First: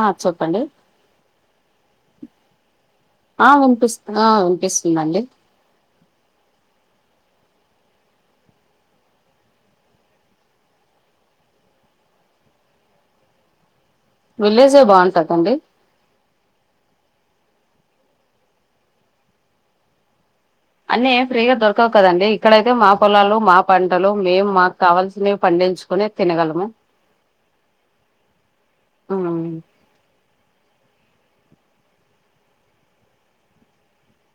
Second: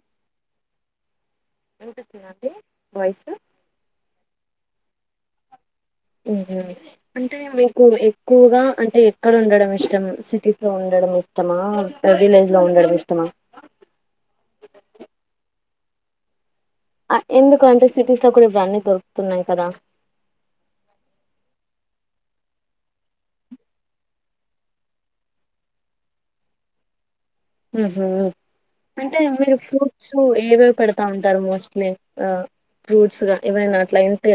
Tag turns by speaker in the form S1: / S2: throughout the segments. S1: ఆ చెప్పండి
S2: వినిపిస్తుందా అండి వాయిసు
S1: ఆ వినిపిస్తుంది ఆ వినిపిస్తుందండి
S2: ఏం గాదు అంటే మీకు ఎక్కువగా అంటే ఎక్కడ ఉండడం ఇష్టం సిటీస్ లో ఉండడం ఇష్టమా ఇగ విలేజ్ లో ఉండడం ఇష్టమా
S1: విలేజే బాగుంటదండి
S2: అ ఎందుకంటే సిటీస్ లో కూడా ఇప్పుడు అన్ని దొరుకుతున్నాయి కదా
S1: అన్నీ ఏం ఫ్రీగా దొరకవు కదండి ఇక్కడయితే మా పొలాలు మా పంటలు మేము మాకు కావాల్సినవి పండించుకొని తినగలము
S2: ఉహు అంటే మీరు ఫ్రూట్స్ ఏవేవి పెడతా ఉంటారు మోస్ట్లీ ఆ ఫ్రూట్స్ గా ఏవైనా అట్లా ఇంటే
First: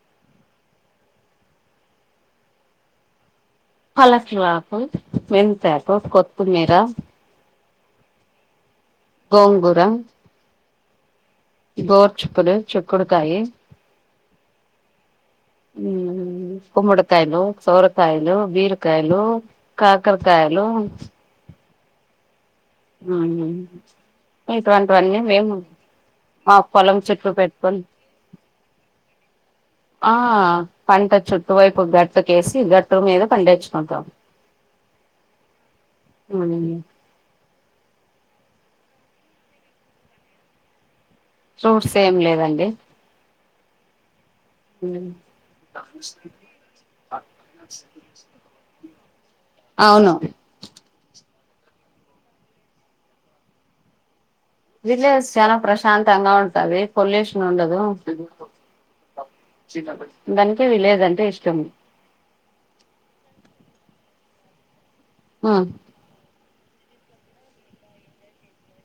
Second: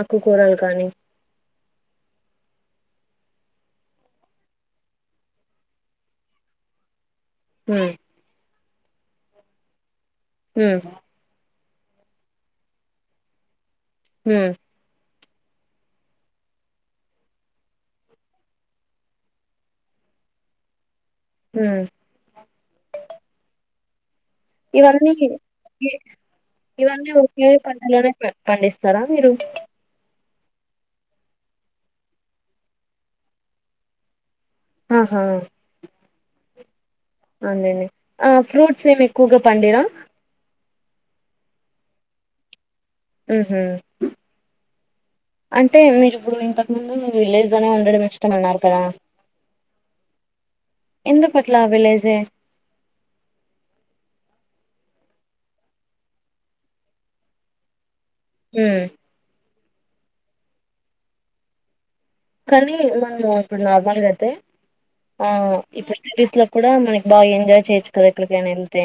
S2: ఆకుకూరలు కానీ
S1: పలక్ లాకు మెంతాకు కొత్తిమీర
S2: ఉమ్
S1: గోంగూర
S2: ఉమ్
S1: గోర్ చిక్కుడు చిక్కుడుకాయి
S2: ఉమ్
S1: ఉమ్ గుమ్మడికాయలు సొరకాయలు బీరకాయలు కాకరకాయలు
S2: ఉమ్
S1: మార్నింగ్
S2: ఇవన్నీ ఒకే
S1: మా పొలం
S2: ఇవన్నీ
S1: చుట్టూ
S2: ఒకే
S1: పెట్టుకొని
S2: పంటలోనే పండిస్తారా మీరు
S1: ఆ పంట చుట్టు వైపు గట్టు కేేసి గట్టు మీద పండించుకుంటాం
S2: ఆహా
S1: మార్నింగే
S2: అవును లేండి ఆ ఫ్రూట్స్ ఏమి ఎక్కువగా పండిరా
S1: ఫ్రూట్స్ ఏం లేదండి
S2: ఉమ్ హు అంటే మీరిప్పుడు ఇంత ముందు మీరు విలేజ్ లోనే ఉండడం ఇష్టమన్నారు కదా
S1: అవును
S2: ఎందు కట్ల విలేజే
S1: విలేజ్ చాలా ప్రశాంతంగా ఉంటది పొల్యూషన్ ఉండదు
S2: ఉమ్
S1: దానికి విలేజ్ అంటే ఇష్టం
S2: కానీ మనము ఇప్పుడు నార్మల్గా అయితే ఆ ఇప్పుడు సిటీస్ లో కూడా మన బా ఎంజాయ్ చేయొచ్చు కదా ఎక్కడికైనా యెళ్తే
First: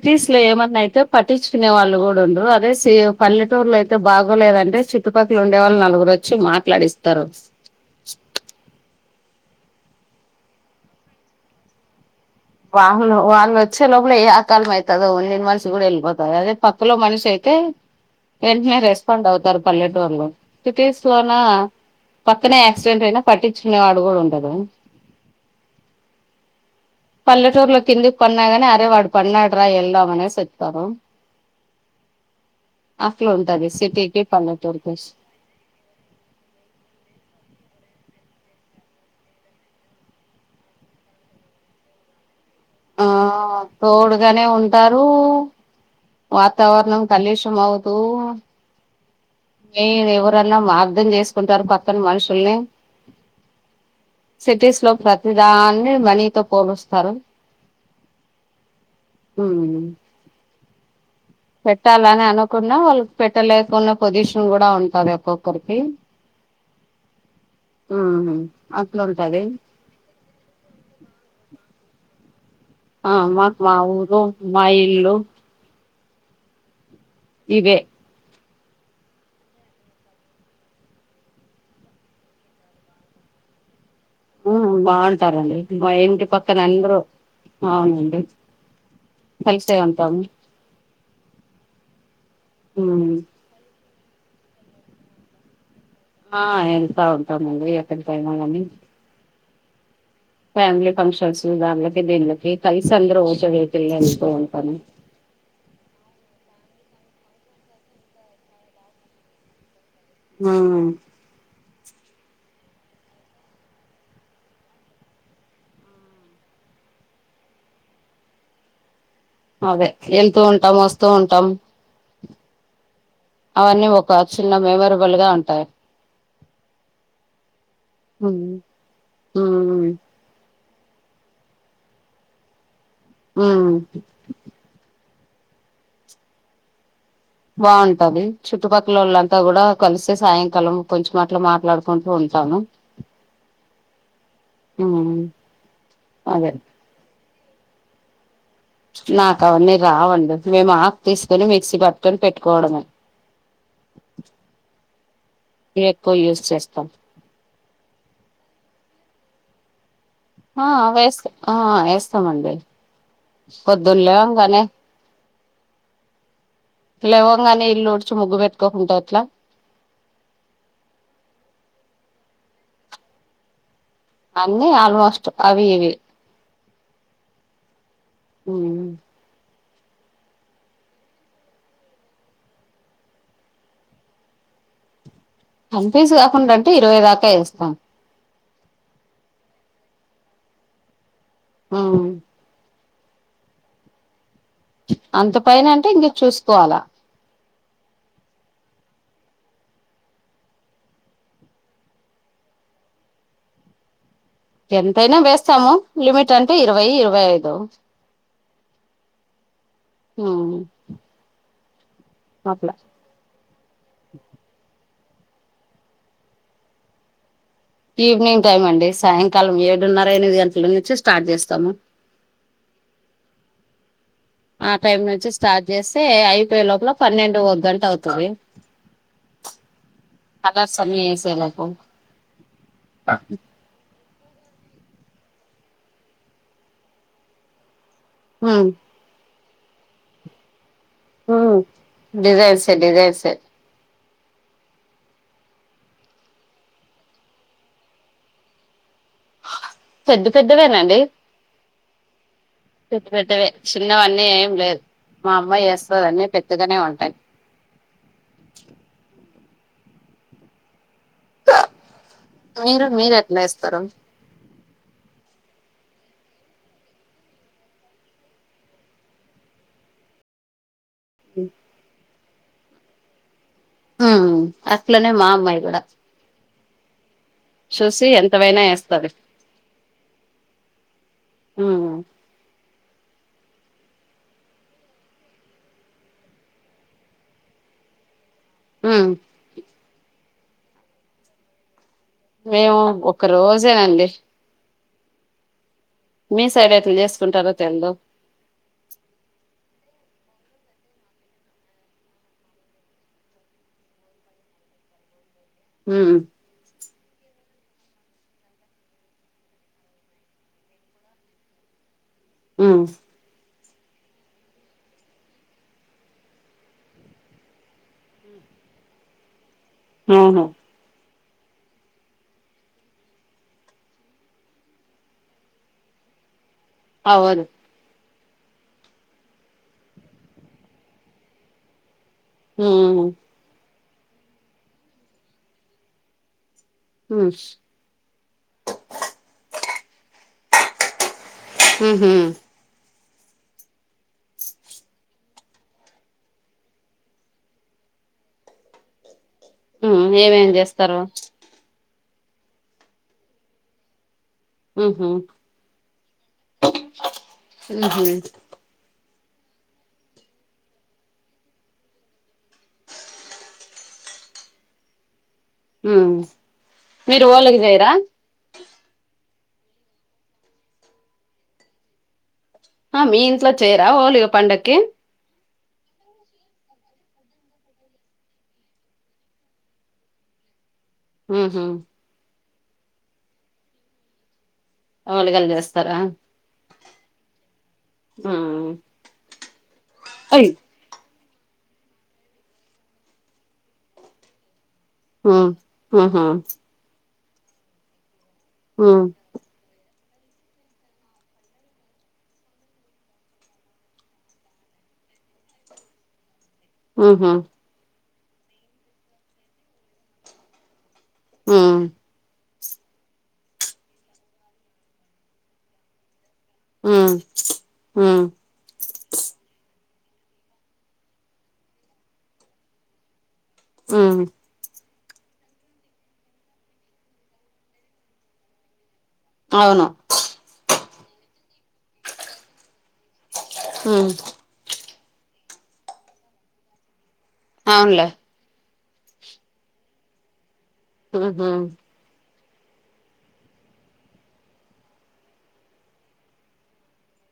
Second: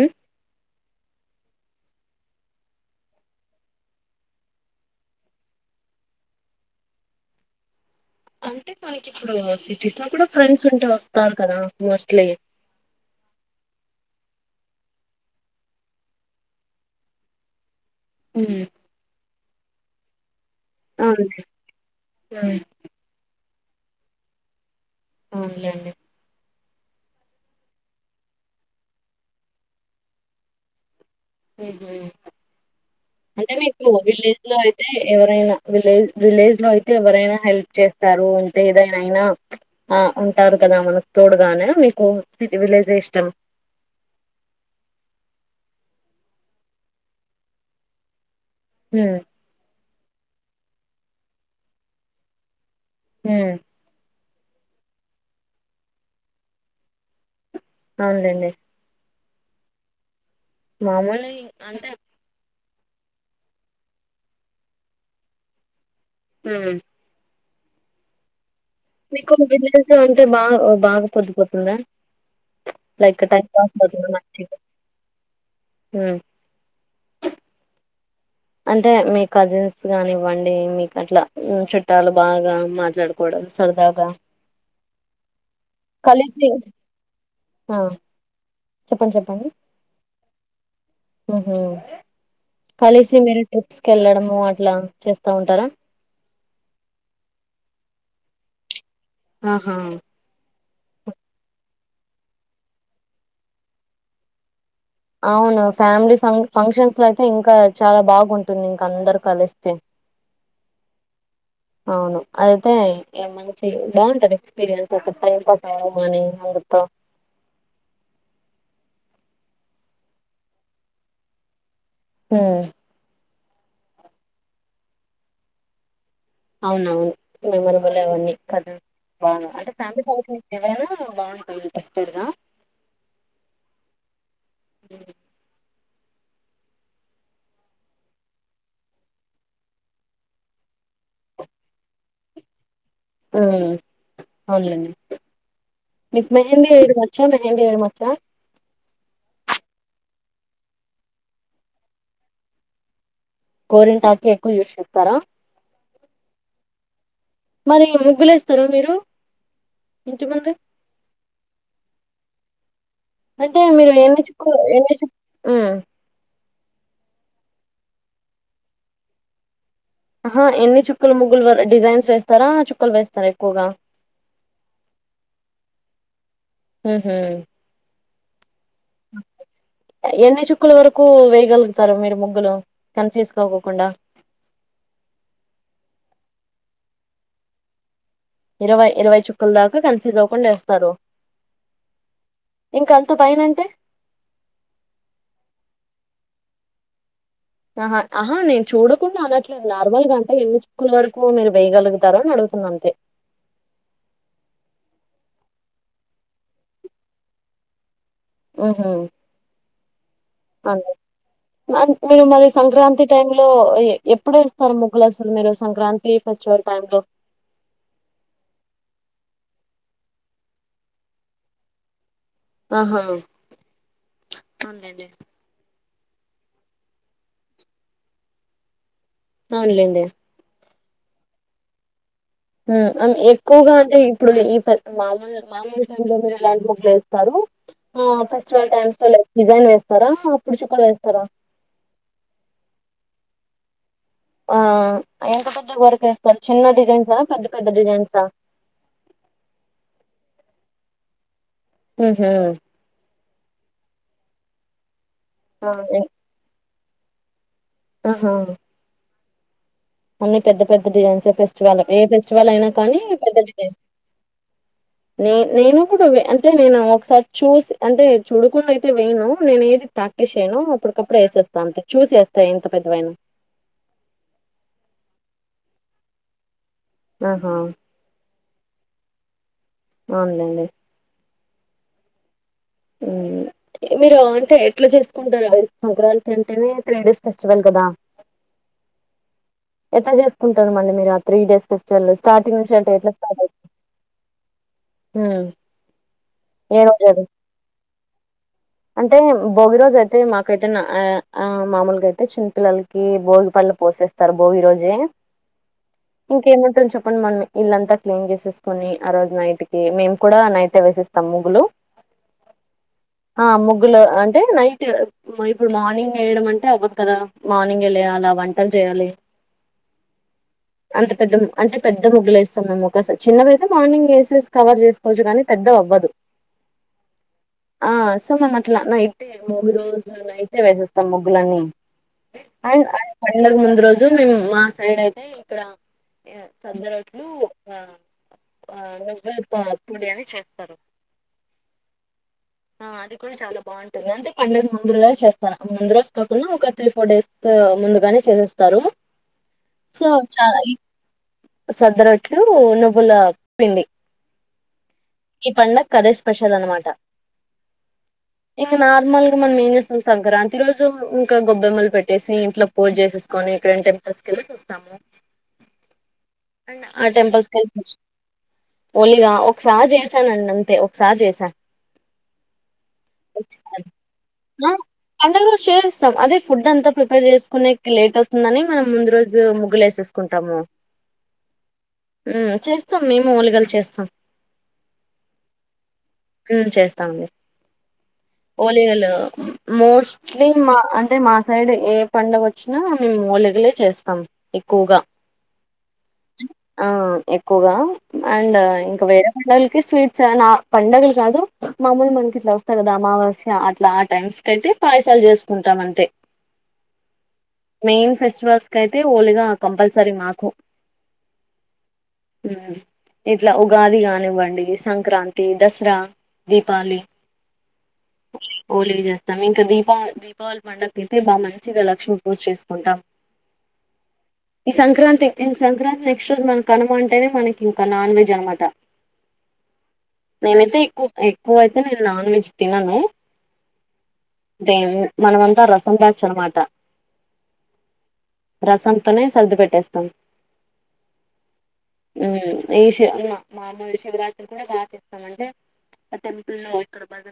S2: ఉమ్
S1: లో ఏమన్నా అయితే పట్టించుకునే వాళ్ళు కూడా ఉండరు అదే సే పల్లెటూర్లో అయితే బాగోలేదంటే చుట్టుపక్కల ఉండేవాళ్ళు నలుగురు వచ్చి మాట్లాడిస్తారు
S2: అంటే తనకి ఇప్పుడు సిటీస్ లో కూడా ఫ్రెండ్స్ ఉంటే వస్తారు కదా మోస్ట్లీ
S1: వాళ్ వాళ్ళు వచ్చే లోపల ఏ ఆకాలం అయితదో నిను మనిషి కూడా వెళ్ళిపోతది అదే పక్కలో మనిషి అయితే
S2: అ
S1: వెంటనే రెస్పాండ్ అవుతారు పల్లెటూర్లో సిటీస్ లోన
S2: అవునులే ఉమ్
S1: పక్కనే క్సిడెంట్ అయినా పట్టించినాడు కూడా ఉండదు
S2: అవునులే అండి
S1: పల్లెటూరులో కిందికి పన్నాగాని అరే వాడు పన్నాడు రా వెళదాం అనేసి వత్తారు
S2: ఉహు
S1: అట్లా
S2: అంటే
S1: ఉంటది
S2: మీకు
S1: సిటీకి
S2: విలేజ్ లో అయితే
S1: పల్లెటూరుకి
S2: ఎవరైనా విలేజ్ విలేజ్ లో అయితే ఎవరైనా హెల్ప్ చేస్తారు అంటే ఏదైనా అయినా ఆ ఉంటారు కదా మనకు తోడుగానే మీకు సిటీ విలేజ్ ఇష్టం
S1: ఆ తోడుగానే ఉంటారు వాతావరణం కలిషం అవుతూ
S2: ఉ
S1: ఏ ఎవరన్నా అర్ధం చేసుకుంటారు పక్కన మనుషుల్ని
S2: హ్మ్
S1: సిటీస్ లో ప్రతిదాన్ని మనీతో పోలుస్తారు
S2: అవునులేండి
S1: ఉ
S2: మాములే
S1: పెట్టాలని అనుకున్నా వాళ్ళకి పెట్టలేకున్న పొజిషన్ కూడ ఉంటది ఒక్కొక్కరికి
S2: ఉ
S1: ఉహు
S2: మీకు విదసం అంటే బా బాగ పొద్దుపోతుందా
S1: ఆ
S2: లైక్ టైం
S1: మాకు
S2: పాస్
S1: మా
S2: అవుతుంది
S1: ఊరు
S2: మంచిగ
S1: మా ఇల్లు
S2: ఉ
S1: ఇవే
S2: అంటే మీ కజిన్స్ గానివ్వండి మీకు అట్లా చుట్టాలు బాగా మాట్లాడు డదు సరదాగా
S1: ఆ బాగుంటారండి మా ఇంటి
S2: కలిసి
S1: పక్కనే అందరూ అవునండి
S2: చెప్పం చెప్ప
S1: కలిసే ఉంటాము
S2: హుహు
S1: మ్మ్
S2: కలిసి మీరు ట్రిప్స్కి వెళ్ళడము అట్లా చేస్తా ఉంటారా
S1: ఆ ఏల్తా ఉంటామండి ఎక్కడికైనా కాని
S2: అ హా
S1: ఫ్యామిలీ ఫంక్షన్స్ దాన్లకి దీన్లకి కలిసి అందరు ఓకే వతులే అనుకోంటాను
S2: అవును ఫ్యామిలీ ఫ ఫంక్షన్స్ లో అయితే ఇంకా చాలా బాగుంటుంది ఇంక అందరు కలిస్తే ఆ
S1: ఆ
S2: స అవును అదయితే మంచి బాగుంటది ఎక్స్పీరియన్స్ ఒక టైం పాస్ అవఅని అందుతో
S1: అదే ఎంతూ ఉంటాం వస్తూ ఉంటాం
S2: హు
S1: అవన్నీ ఒక చిన్న మెమోరబుల్ గా ఉంటాయ్
S2: అవునవును మెమరబులే అవన్నీ
S1: ఉమ్
S2: కదా బా అంటే ఫ్యామిలీ పంక్షన్ ఏవైనా బాగుంటాయి ఇంట్రస్టెడ్గా
S1: ఆ
S2: ఉ
S1: బాగుంటది చుట్టుపక్కలోళ్లంతా గూడా కలిసే సాయంకాలం కొంచెం అట్లా మాట్లాడుకుంటు ఉంటాను
S2: ఆ అవునులేండి
S1: ఉమ్
S2: మీకు
S1: అదే
S2: మెహెంది ఎ చ మెహింది ఎయ్యడం వచ్చా
S1: నాకు అవన్నీ రావండి మేము ఆకు తీసుకుని మిక్సీ పట్కొని పెట్టుకోవడం
S2: గోరింటాకు ఎక్కువ యూస్ చేస్తారా
S1: ఎక్కువ యూజ్ చేస్తాం
S2: మరి ముగ్గులు ఎస్తారు మీరు ఇంటి ముందు
S1: ఆ అ వేస్త ఎస్తామండి
S2: అంటే మీరు ఎన్ని చుకు ఎన్ని చు
S1: లేవంగానే ఇల్లు ఉడ్చి ముగ్గు పెట్టుకోకుంటే ఎట్లా
S2: ఆహ ఎన్ని చుక్కలు ముగ్గులు డిజైన్స్ వేస్తారా చుక్కలు వేస్తారా ఎక్కువగా
S1: అన్నీ ఆల్మోస్ట్ అవి ఇవి
S2: ఉహు
S1: ఉ
S2: ఎన్ని చుక్క్ల వరకు వేయగలుగుతారు మీరు ముగ్గులు కన్ఫ్యూజ్ కాకోకుండా
S1: కన్ ఫ స్ కాకుండా అంటే ఇరవై దాకా ఇేస్తాం
S2: ఇరవై ఇరవై చుక్కల్దాకా కన్ఫిజ్ అవకుండా ఎస్తారు
S1: ఆ
S2: ఇంకా అంత భయం ఎంటి
S1: అంత పైన అంటే ఇంగా చూసుకోలా
S2: ఆహా ఆహా నేను చూడకుండా అనట్లేదు నార్మల్ గా అంటే ఎన్ని చుక్కల వరకు మీరు వేయగలుగుతారు అని అడుగుతున్న అంతే
S1: ఎంతైనా వేస్తాము లిమిట్ అంటే ఇరవై ఇరవై ఐదు
S2: ఉహు
S1: ఉమ్
S2: అంతే మరి మీరు
S1: అట్లా
S2: సంక్రాంతి టై లో ఎప్పుడు ఎస్తారు ముగ్గులు అసలు మీరు సంక్రాంతి ఫెస్టివల్ టైమ్ లో
S1: ఈవినింగ్ టైం అండి సాయంకాలం ఏడున్నర ఎనిమిది గంటల నుంచి స్టార్ట్ చేస్తాము
S2: ఆహా
S1: ఆ టైమ్
S2: అవునులేండి
S1: నుంచి స్టార్ట్ చేస్తే అయిపోయే లోపల పన్నెండు ఒక గంట అవుతది
S2: అవునులేండి
S1: కలర్స్ అన్నీ ఎసే లోపు
S2: మ్ ఎక్కువ గా అంటే ఇప్పుడు ఈ మామూలు టైమ్లో మీరు ఎలాంటి ముగ్గులు ఎస్తారు ఆ ఫెస్టివల్
S1: ఉమ్
S2: టైమ్స్ లో లైక్ డిజైన్ వేస్తారా అప్పుడు చుక్కలు వేస్తారా
S1: ఉ డిజైసె డిజైసె
S2: ఆ ఎంత పెద్ద వర్క్ ఎస్తారు చిన్న డిజైన్సా పెద్ద పెద్ద డిజైన్సా
S1: పెద్ద పెద్దవేనాండి
S2: ఉహు
S1: పెద్దవే చిన్నవన్నీ ఏం లేదు మా అమ్మాయి
S2: ఆ ఎ
S1: ఎస్తది అన్నీ పెద్దగనే ఉంటాయి
S2: ఆహా అన్ని పెద్ద పెద్ద డిజైన్స్ ఫెస్టివల్ ఏ ఫెస్టివల్ అయినా
S1: మీరు
S2: కానీ
S1: మీరు
S2: పెద్ద
S1: ఎట్లా
S2: డిజైన్
S1: ఏస్తారు
S2: నే నేను కూడా అంటే నేను ఒకసారి చూసి అంటే చూడకుండా అయితే వెయ్యను నేను ఏది ప్రాక్టీస్ చేయను అప్పుటికప్పుడు ఎసేస్తా అంతే చూసి ఎస్తాను ఎంత పెద్దవైనా
S1: ఆ అట్లనే మా అమ్మయి గూడా
S2: అహా
S1: చూసి ఎంతవైనా ఎస్తాది
S2: అవునలేండి
S1: ఉహు
S2: ఉం మీరు అంటే ఎట్లా చేసుకుంటారు సంక్రాంతి అంటేనే త్రీ డేస్ ఫెస్టివల్ కదా
S1: ఉం
S2: ఎట్లా చేసుకుంటారు మళ్ళి మీరు ఆ త్రీ డేస్ ఫెస్టివల్స్ స్టార్టింగ్ నుంచి
S1: మేము
S2: అంటే ఎట్లా
S1: ఒక
S2: స్టార్ట్ అయి
S1: రోజేనండి
S2: ఉం
S1: మీ సైడ్ ఎట్లు చేసుకుంటారో తెల్దు
S2: అంటే భోగి రోజు అయితే మాకైతే ఆ మామూలుగా అయితే చిన్నపిల్లలకి భోగి పళ్ళు పోసేస్త తరు బోగి రోజే
S1: ఉం
S2: ఇంకేముంటుమ్ది చెప్పండి మనం ఇల్లంతా క్లీన్ చేసేసుకుని ఆ రోజు నైట్ కి మేము కూడా నైట్ వేసేస్తాం ముగ్గులు
S1: ఉం
S2: ఆ ముగ్గులు అంటే నైట్ ఇప్పుడు మార్నింగ్ వేయడం అంటే అవ్వదు కదా మార్నింగ్ లేయాల వంటలు చేయాలి
S1: ఊహు
S2: అంత పెద్ద అంటే పెద్ద ముగ్గులు వేస్తాం మేము ఒకసారి చిన్నవి అయితే మార్నింగ్ వేసేసి కవర్ చేసుకోవచ్చు కానీ పెద్ద అవ్వదు
S1: అవ్వదు
S2: ఆ సో మనం అట్లా నైట్ బోగీ రోజు నైటే వేసేస్తాం ముగ్గులన్నీ అండ్
S1: ఉమ్
S2: ఫైనల్ ముందు రోజు మేము మా సైడ్ అయితే ఇక్కడ సద్ద రోట్లు
S1: ఉమ్
S2: ఆ ఆ వంగ పొడి అని చేస్తారు [unintelligible]
S1: హు హామ్
S2: ఆ అది కూడా చాలా బాగుం [unintelligible] ఉంటుంది అంటే పండెది ముందు రగానే చేస్తాను ముందు రోజు కాకుండా ఒక త్రీ ఫోర్ డేస్ ముందుగానే చేసేస్తారు
S1: ఉం ఏమేమి చేస్తారు
S2: సద్దరట్లు నువ్వుల పిండి
S1: ఉహు
S2: ఈ పండగకి అదే స్పెషల్ అనమాట
S1: ఉహు
S2: ఇంకా నార్మల్గా మనం ఏం చేస్తాం సంక్రాంతి రోజు ఇంకా గొబ్బెమ్మలు పెట్టేసి ఇంట్లో పూజ చేసేసుకని ఇక్కడే టెంపుల్స్కెళ్లిసి వస్తాము
S1: ఉం
S2: ఆ టెంపల్స్ కు [unintelligible] ఓన్లీ ఇగ ఒకసారి చేసానండి అంతే ఒకసారి చేసా
S1: మీ
S2: ఆ
S1: ఇంట్లో
S2: [unintelligible]
S1: చేయరా ఓలిగ పండక్కి
S2: అండ చేస్తాం అదే ఫుడ్ అంతా ప్రిపేర్ చేసుకునేకి లేట్ అవుతుందని మనం ముందు రోజు ముగ్గులేస్తాం తీసుకుంటాము
S1: హు హామ్
S2: ఉం చేస్తాం మేము వాళ్ళు కలిసి చేస్తాం
S1: అళగాలి వస్తా [unintelligible]
S2: ఉం చేస్తాం
S1: ఉమ్
S2: ఒలిగాలు మోస్ట్లీ
S1: అయ్
S2: మా అంటే మా సైడ్ ఏ పండగ వచ్చినా మేము ఓలిగలే చేస్తాం ఎక్కువగా
S1: ఉం హు హామ్
S2: ఆ ఎక్కువగా అండ్ ఇంకా
S1: ఉమ్
S2: వేరే పండగలకి స్వీట్స్ నా పండగలు కాదు మామూలు మనకి ఇట్లా వస్తాయి కదా అమావాస్య అట్లా ఆ టైమ్స్ కైతే పాయసాలు చేసుకుంటాం అంతే
S1: అహా
S2: మెయిన్ ఫెస్టివల్స్ కేయితే హోలీగా కంపల్సరీ మాకు
S1: ఉ
S2: ఇట్ల ఉగాది గానివ్వండి సంక్రాంతి దసరా
S1: ఉ
S2: దీపాళి
S1: ఉ
S2: ఓలీ చేస్తాం ఇంకా దీపాళి దీపావళి పండగైయితే బాగా మంచిగా లక్ష్మి పూజ చేసుకుంటాం
S1: ఉహు
S2: ఈ సంక్రాంతి ఇన్ సంక్రాంతి నెక్స్ట్ రోజు మన కనుమ అంటేనే మనకి ఇంకా నాన్ వెజ్ అనమాట
S1: అవును
S2: నేనైతే ఎక్కువ ఎక్కువ అయితే నేను నాన్ వెజ్ తిన్నను
S1: ఉ
S2: అేం మనమంతా రసం బ్యాచ్ అనమాట
S1: అవునులే
S2: రసంతోనే సర్ది పెట్టేస్తాం
S1: ఉహు హు
S2: ఉ ఈ శి [unintelligible] మామూలు శివరాత్రిని కూడా బాగా చేస్తామాంటే ఆ టెంపుల్ ఇక్కడ బ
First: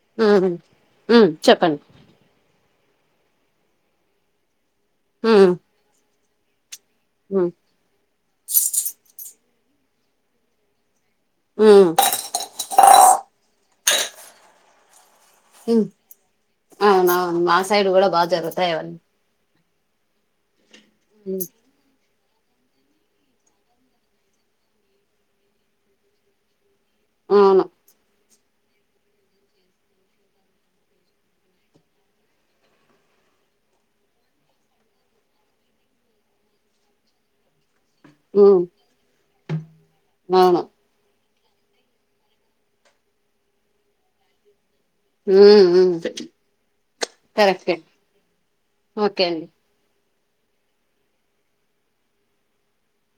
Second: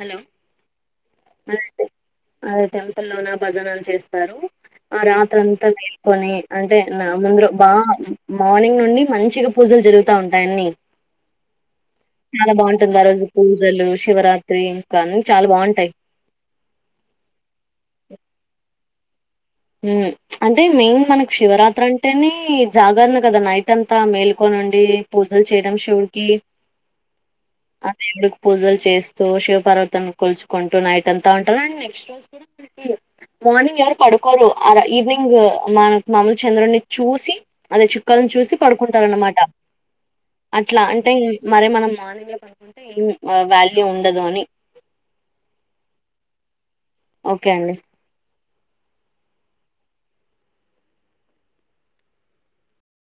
S2: హలో
S1: ఉ ఉ
S2: హలో
S1: చెప్పండి
S2: అండి టెంపులోన భజనలు చేస్తారు ఆ
S1: ఉ
S2: రాత్ర అంతా మేలుకొని అంటే నా
S1: ఉ
S2: ముందురో వా మార్నింగ్ నుండి మంచిగా పూజలు జరుగుతా ఉంటాయిీ అని
S1: ఉ
S2: చాలా బాగుంటుంది ఆ రోజు పూజలు శివరాత్రి ఇంకా అన్ని చాలా బాగుంటాయి
S1: అవునువును మా సైడ్ కూడా బా జరుగుతాయవని
S2: ఉ అంటే మెయిన్ మనకి శివరాత్రి అంట్ టేని జాగరణ కదా నైట్ అంతా మేల్కొనిండి పూజలు చేయడం శివుడికి
S1: అవును
S2: అదేళ్ళు పూజలు చేస్తూ శివ పర్వతా కొలుచుకుంటూ నైట్ అంతా ఉంటారు అం నెక్స్ట్ రోజు [inaudible] మార్నింగ్ ఎవరు పడు కోరు అర ఈవినింగ్ మన మామూలు చంద్రుడిని చూసి అద కని
S1: ఉ
S2: చూసి పడుకుంటారు అనమాట
S1: అవును
S2: అట్లా అంటే మరి మనం మార్నింగే పడుకుంటే ఏం వాల్యూ ఉండదు అని
S1: ఉ ఉ కరెక్ట్ అండి ఓకే అండి